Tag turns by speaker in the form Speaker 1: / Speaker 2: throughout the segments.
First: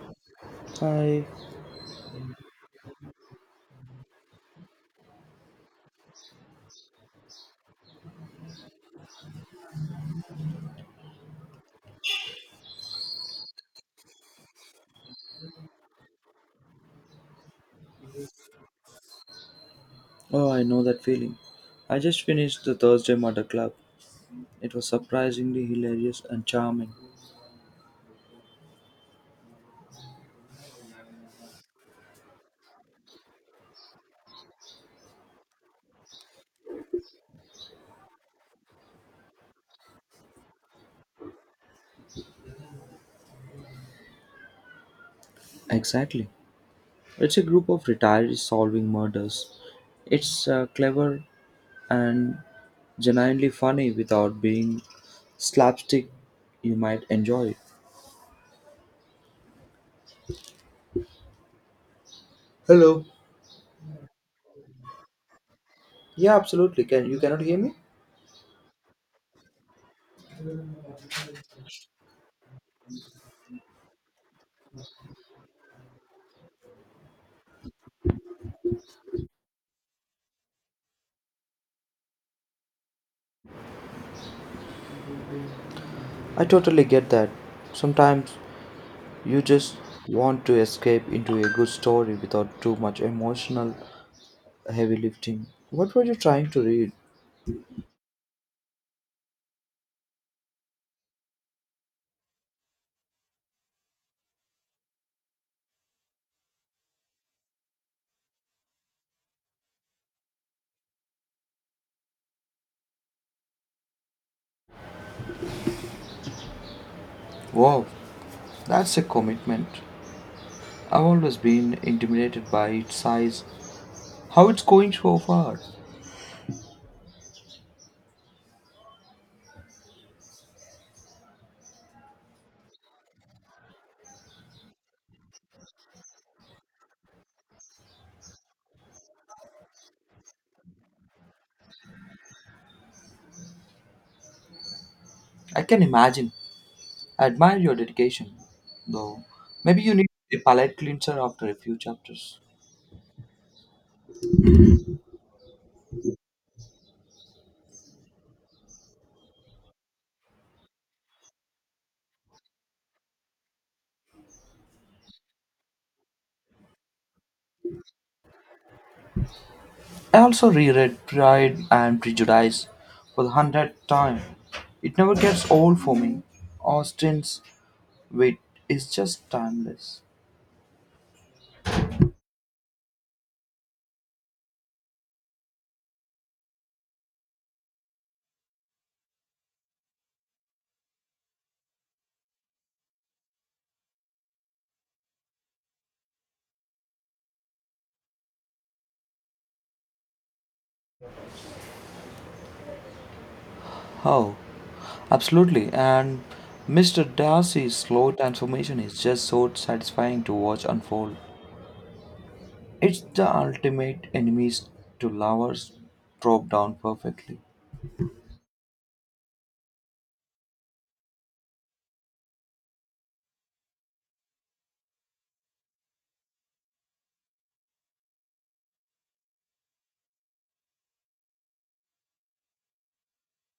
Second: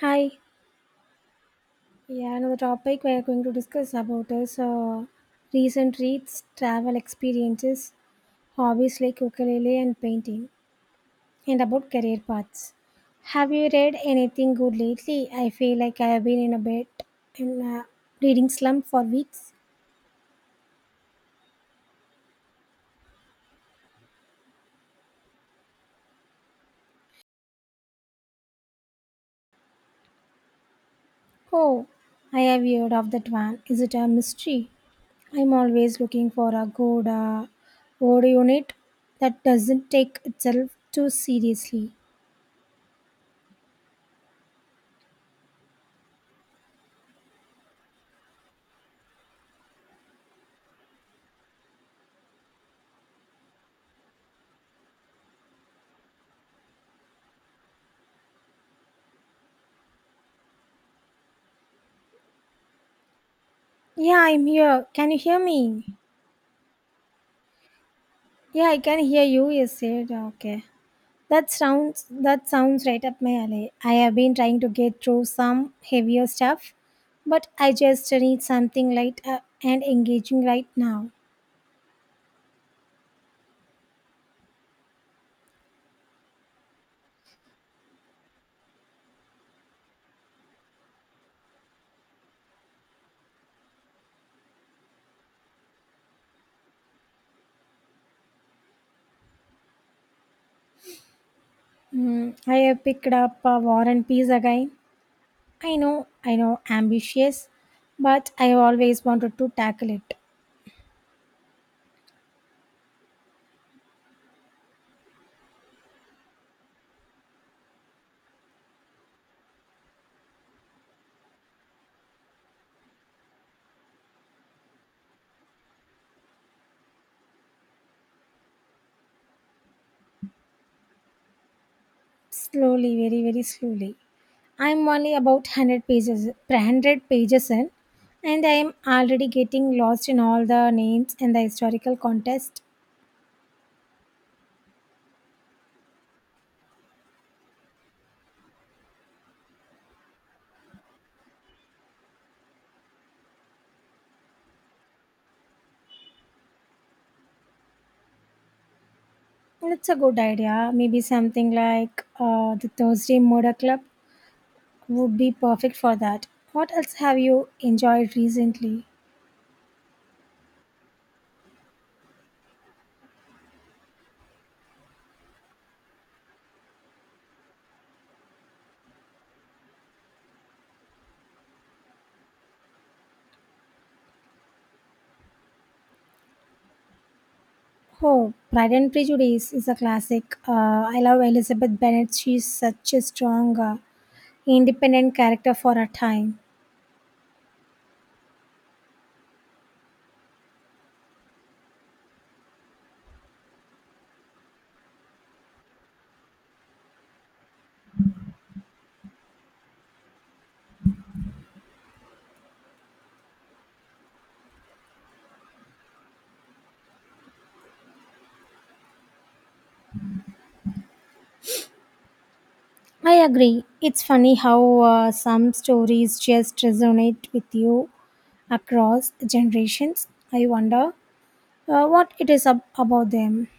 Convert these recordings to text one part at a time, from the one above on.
Speaker 1: Hi.
Speaker 2: Hi.
Speaker 1: Yeah, another topic we are going to discuss about is recent reads, travel experiences, hobbies like ukulele and painting, and about career paths. Have you read anything good lately? I feel like I have been in a reading slump for weeks.
Speaker 2: Oh, I know that feeling. I just finished the Thursday Murder Club. It was surprisingly hilarious and charming.
Speaker 1: Oh, I have heard of that one. Is it a mystery? I'm always looking for a good word unit that doesn't take itself too seriously.
Speaker 2: Exactly. It's a group of retirees solving murders. It's clever and genuinely funny without being slapstick. You might enjoy it. Hello.
Speaker 1: Yeah, I'm here. Can you hear me?
Speaker 2: Yeah, absolutely. Can you cannot hear me?
Speaker 1: Yeah, I can hear you. You said okay. That sounds right up my alley. I have been trying to get through some heavier stuff, but I just need something light and engaging right now.
Speaker 2: I totally get that. Sometimes you just want to escape into a good story without too much emotional heavy lifting. What were you trying to read?
Speaker 1: I have picked up War and Peace again. I know, ambitious, but I have always wanted to tackle it
Speaker 2: Wow, that's a commitment. I've always been intimidated by its size. How it's going so far?
Speaker 1: slowly, very, very slowly. I'm only about 100 pages in, and I am already getting lost in all the names and the historical context.
Speaker 2: I can imagine. I admire your dedication, though. Maybe you need a palate cleanser after a few chapters.
Speaker 1: That's a good idea. Maybe something like the Thursday Murder Club would be perfect for that. What else have you enjoyed recently?
Speaker 2: I also reread Pride and Prejudice for the hundredth time. It never gets old for me. Austen's wit is just timeless.
Speaker 1: Oh, Pride and Prejudice is a classic. I love Elizabeth Bennet. She's such a strong, independent character for her time.
Speaker 2: How? Absolutely, and Mr. Darcy's slow transformation is just so satisfying to watch unfold. It's the ultimate enemies to lovers drop down perfectly.
Speaker 1: I agree. It's funny how some stories just resonate with you across generations. I wonder what it is about them.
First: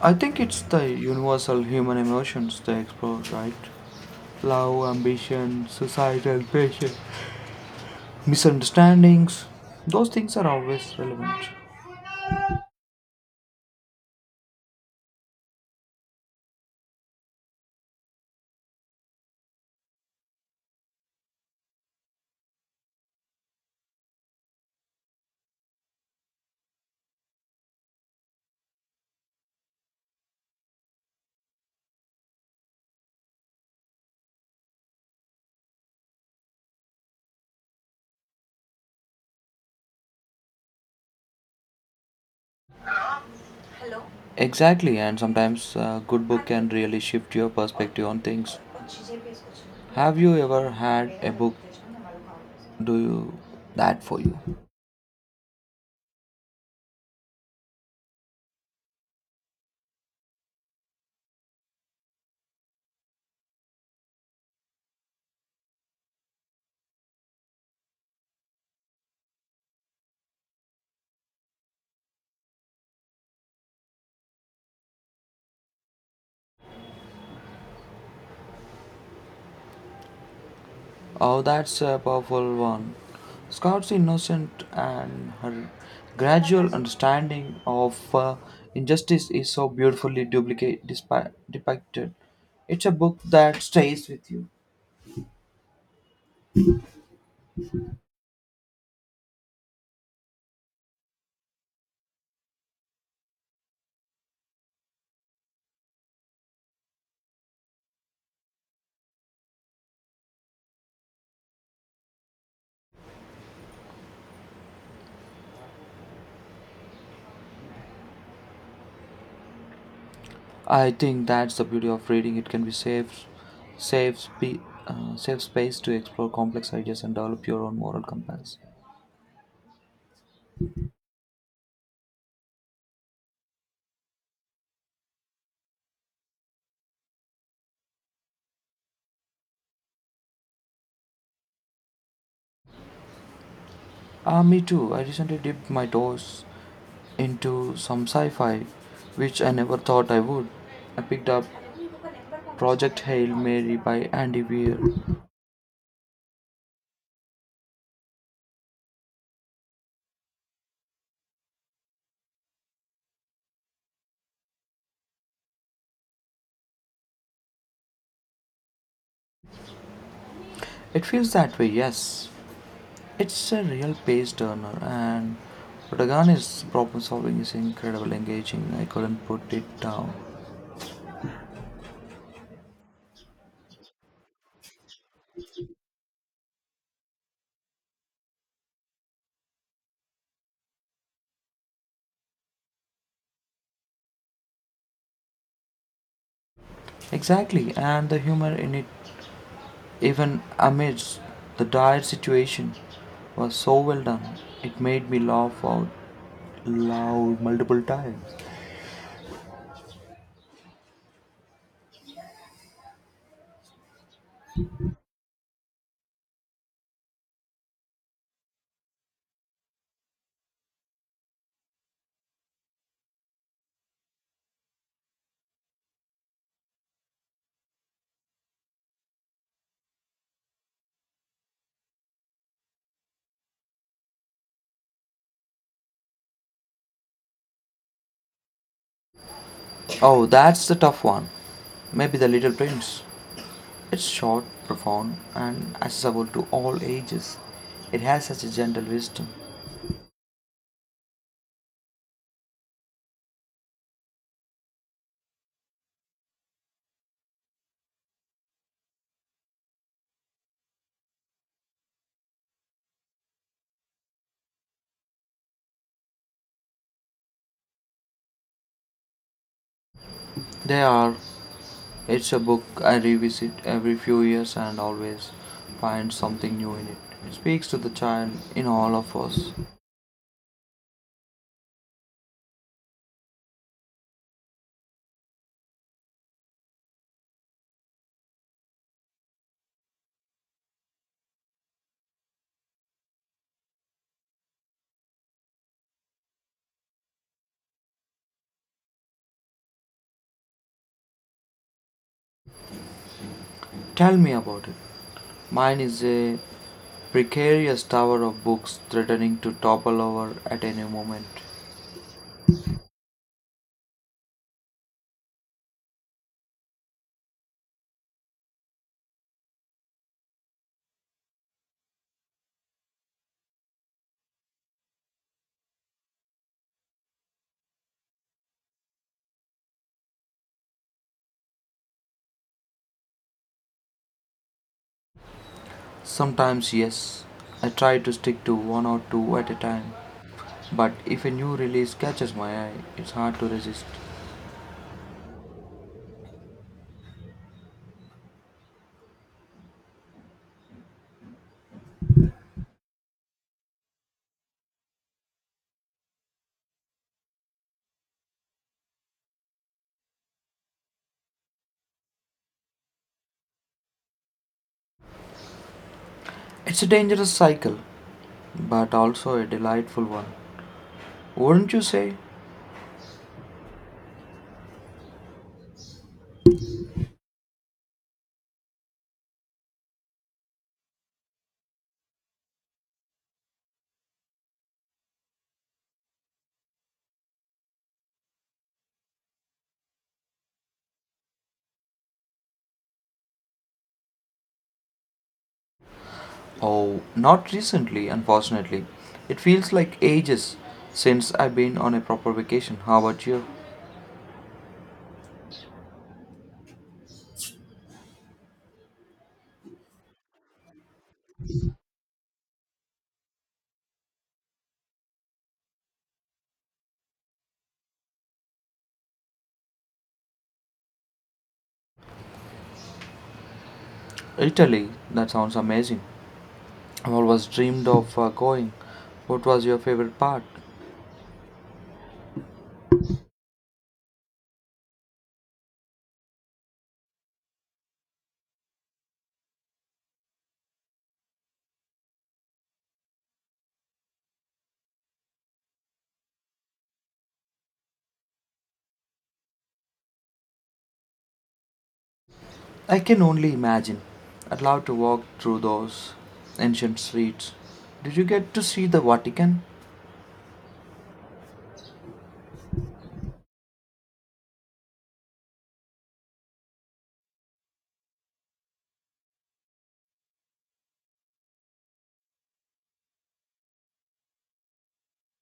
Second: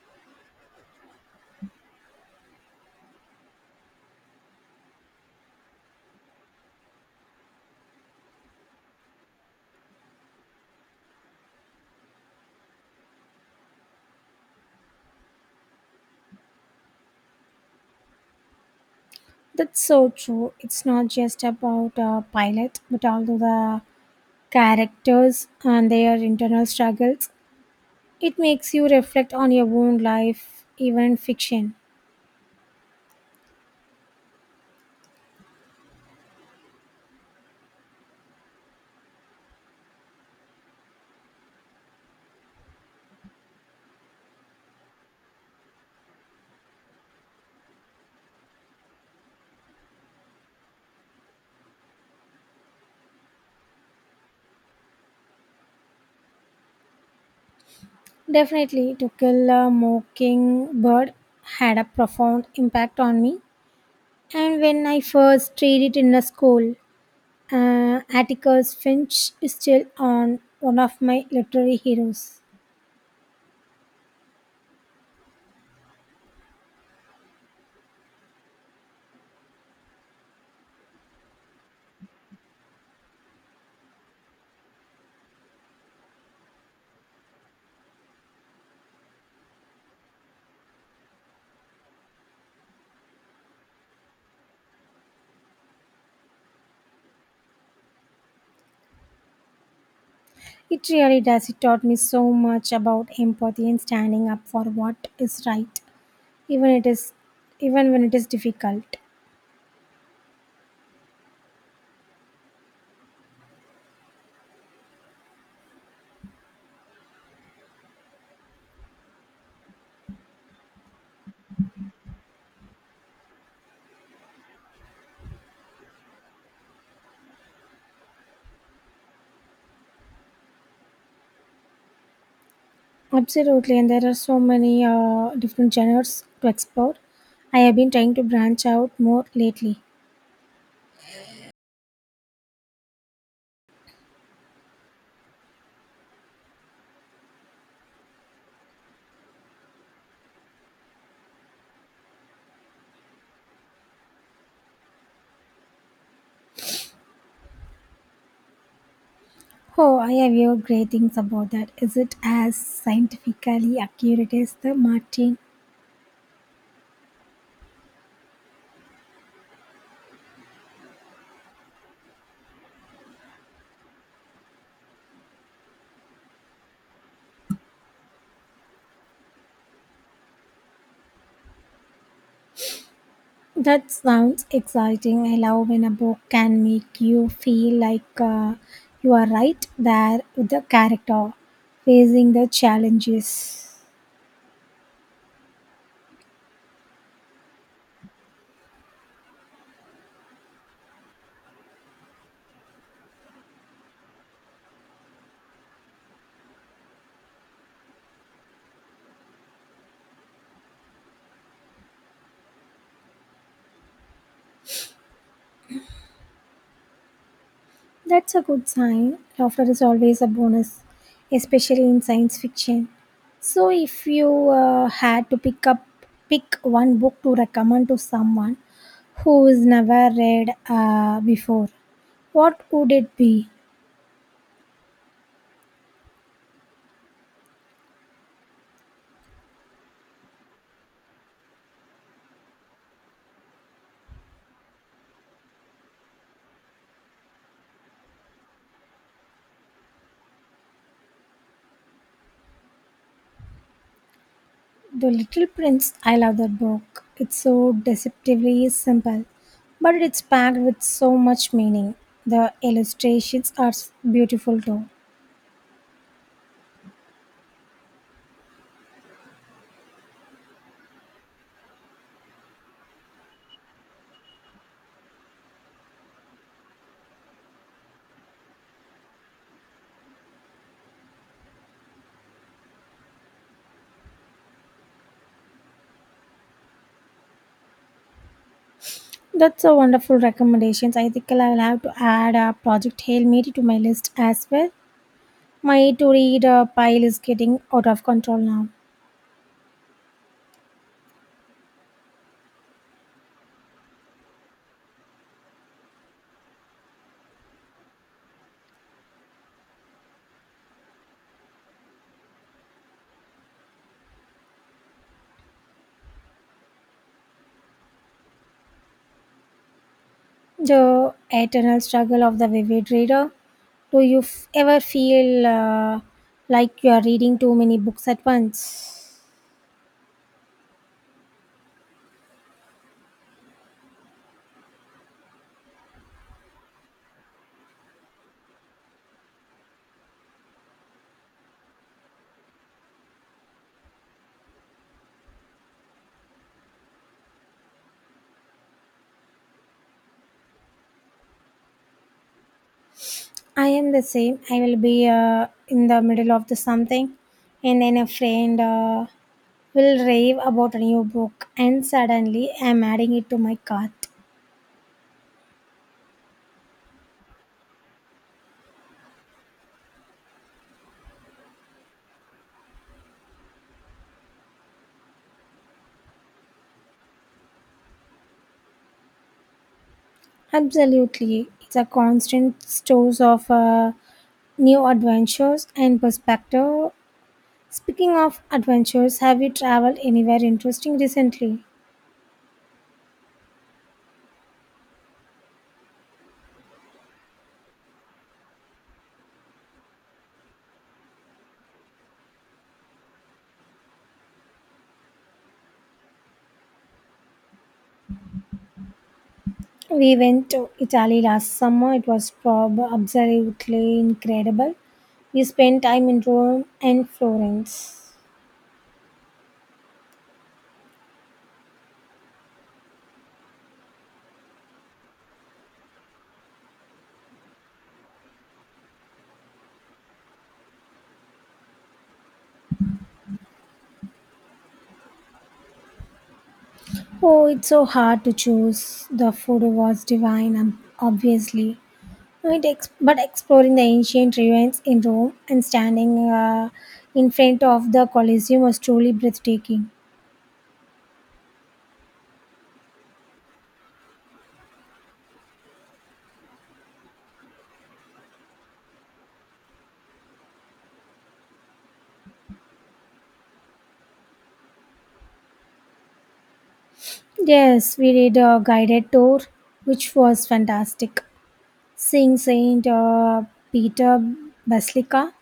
Speaker 2: I think it's the universal human emotions they explore, right? Love, ambition, societal pressure, misunderstandings. Those things are always relevant.
Speaker 1: That's so true. It's not just about pilot, but also the characters and their internal struggles. It makes you reflect on your own life, even in fiction.
Speaker 2: Exactly, and sometimes a good book can really shift your perspective on things. Have you ever had a book do you that for you?
Speaker 1: Definitely, To Kill a Mockingbird had a profound impact on me. And when I first read it in a school, Atticus Finch is still on one of my literary heroes.
Speaker 2: Oh, that's a powerful one. Scott's innocent and her gradual understanding of injustice is so beautifully depicted. It's a book that stays with you.
Speaker 1: It really does. It taught me so much about empathy and standing up for what is right, even it is, even when it is difficult.
Speaker 2: I think that's the beauty of reading. It can be safe, safe, spe- safe space to explore complex ideas and develop your own moral compass.
Speaker 1: Absolutely, and there are so many different genres to explore. I have been trying to branch out more lately.
Speaker 2: Ah, me too. I recently dipped my toes into some sci fi, which I never thought I would. I picked up Project Hail Mary by Andy Weir.
Speaker 1: Oh, I have heard great things about that. Is it as scientifically accurate as the Martin?
Speaker 2: It feels that way, yes. It's a real page turner, and Protagonist's problem solving is incredibly engaging. I couldn't put it down.
Speaker 1: That sounds exciting. I love when a book can make you feel like you are right there with the character, facing the challenges.
Speaker 2: Exactly, and the humor in it, even amidst the dire situation, was so well done. It made me laugh out loud multiple times.
Speaker 1: That's a good sign. Laughter is always a bonus, especially in science fiction. So, if you had to pick one book to recommend to someone who has never read before, what would it be?
Speaker 2: Oh, that's the tough one. Maybe The Little Prince. It's short, profound, and accessible to all ages. It has such a gentle wisdom.
Speaker 1: The Little Prince, I love that book. It's so deceptively simple, but it's packed with so much meaning. The illustrations are beautiful too.
Speaker 2: They are. It's a book I revisit every few years and always find something new in it. It speaks to the child in all of us.
Speaker 1: That's a wonderful recommendation. I think I will have to add a Project Hail Mary to my list as well. My to read pile is getting out of control now.
Speaker 2: Tell me about it. Mine is a precarious tower of books threatening to topple over at any moment.
Speaker 1: The eternal struggle of the vivid reader. Do you ever feel like you are reading too many books at once?
Speaker 2: Sometimes, yes, I try to stick to one or two at a time. But if a new release catches my eye, it's hard to resist.
Speaker 1: I am the same. I will be in the middle of the something, and then a friend will rave about a new book, and suddenly I'm adding it to my cart.
Speaker 2: It's a dangerous cycle, but also a delightful one. Wouldn't you say?
Speaker 1: Absolutely, it's a constant source of new adventures and perspective. Speaking of adventures, have you traveled anywhere interesting recently?
Speaker 2: Oh, not recently, unfortunately. It feels like ages since I've been on a proper vacation. How about you?
Speaker 1: We went to Italy last summer. It was absolutely incredible. We spent time in Rome and Florence.
Speaker 2: Italy, that sounds amazing. I've always dreamed of going. What was your favorite part?
Speaker 1: Oh, it's so hard to choose. The food was divine, obviously. No, but exploring the ancient ruins in Rome and standing in front of the Colosseum was truly breathtaking.
Speaker 2: I can only imagine. I'd love to walk through those ancient streets. Did you get to see the Vatican?
Speaker 1: Yes, we did a guided tour, which was fantastic. Seeing Saint Peter Basilica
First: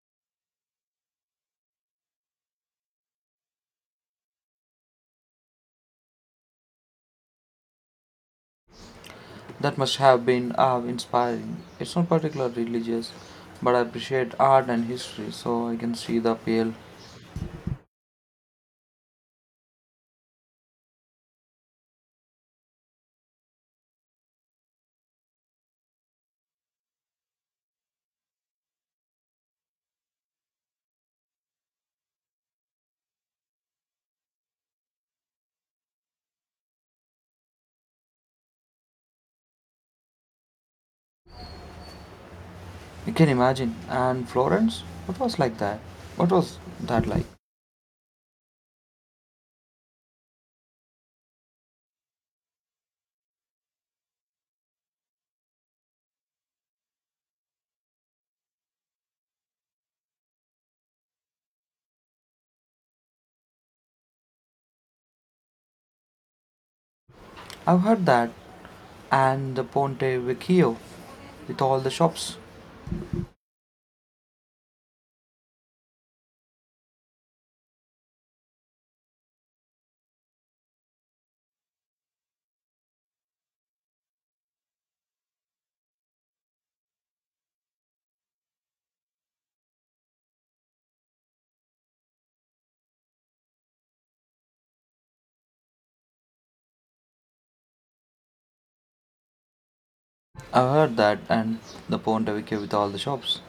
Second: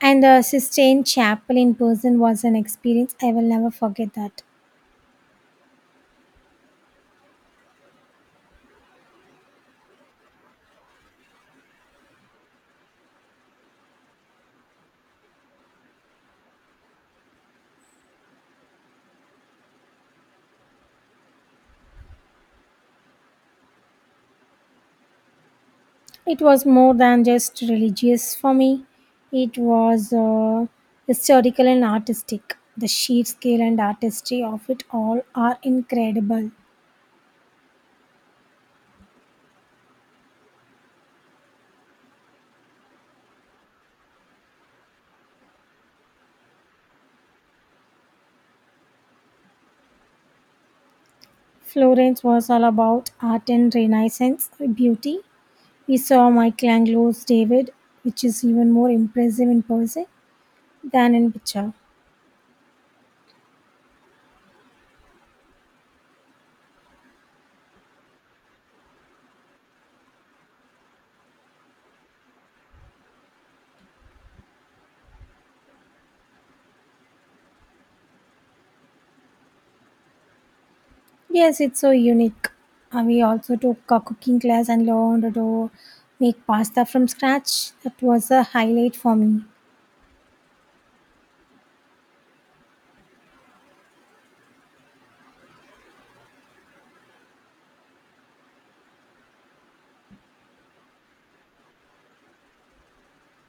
Speaker 1: and the Sistine Chapel in person was an experience I will never forget that.
Speaker 2: That must have been inspiring. It's not particularly religious, but I appreciate art and history, so I can see the appeal.
Speaker 1: It was more than just religious for me, it was historical and artistic. The sheer scale and artistry of it all are incredible.
Speaker 2: You can imagine. And Florence, what was like that? What was that like?
Speaker 1: Florence was all about art and Renaissance beauty. We saw Michelangelo's David, which is even more impressive in person than in picture.
Speaker 2: I've heard that, and the Ponte Vecchio with all the shops.
Speaker 1: Yes, it's so unique. We also took a cooking class and learned to make pasta from scratch. That was a highlight for me.
Speaker 2: I've heard that, and the Ponte Vecchio with all the shops.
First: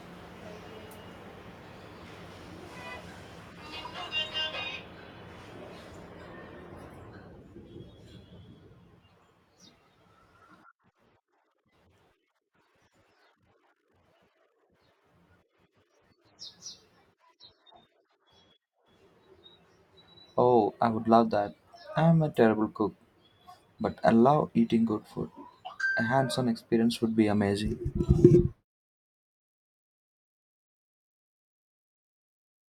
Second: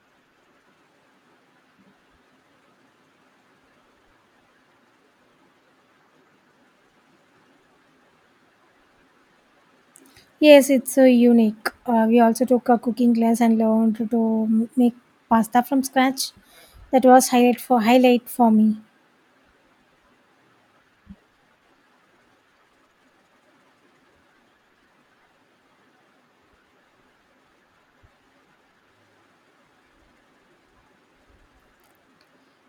Speaker 1: Yes, it's so unique. We also took a cooking class and learned to make pasta from scratch. That was highlight for me.
Speaker 2: Oh, I would love that. I'm a terrible cook, but I love eating good food. A hands-on experience would be amazing.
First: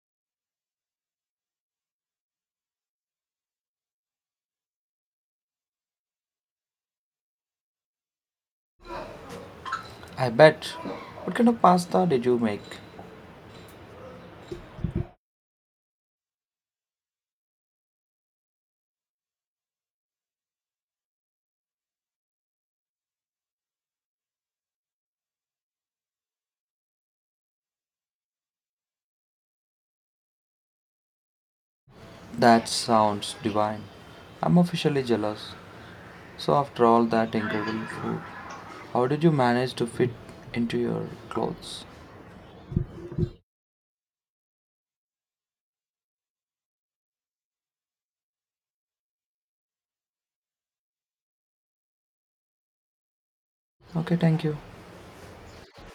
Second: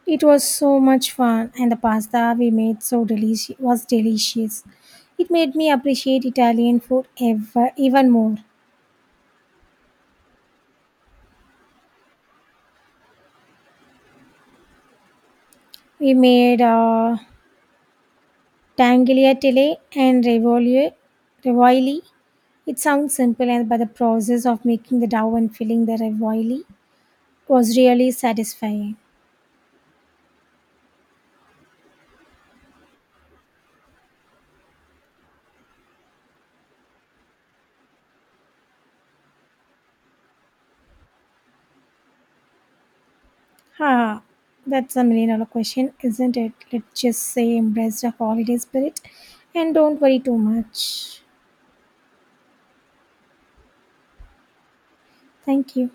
Speaker 1: It was so much fun, and the pasta we made so delicious was delicious. It made me appreciate Italian food ever even more.
Speaker 2: I bet. What kind of pasta did you make?
Speaker 1: We made Tagliatelle and ravioli. It sounds simple, and but the process of making the dough and filling the ravioli was really satisfying.
Speaker 2: That sounds divine. I'm officially jealous. So, after all that incredible food, how did you manage to fit into your clothes?
Speaker 1: Ha! That's a million dollar question, isn't it? Let's just say embrace the holiday spirit and don't worry too much.
Speaker 2: Okay, thank you.
Speaker 1: Thank you.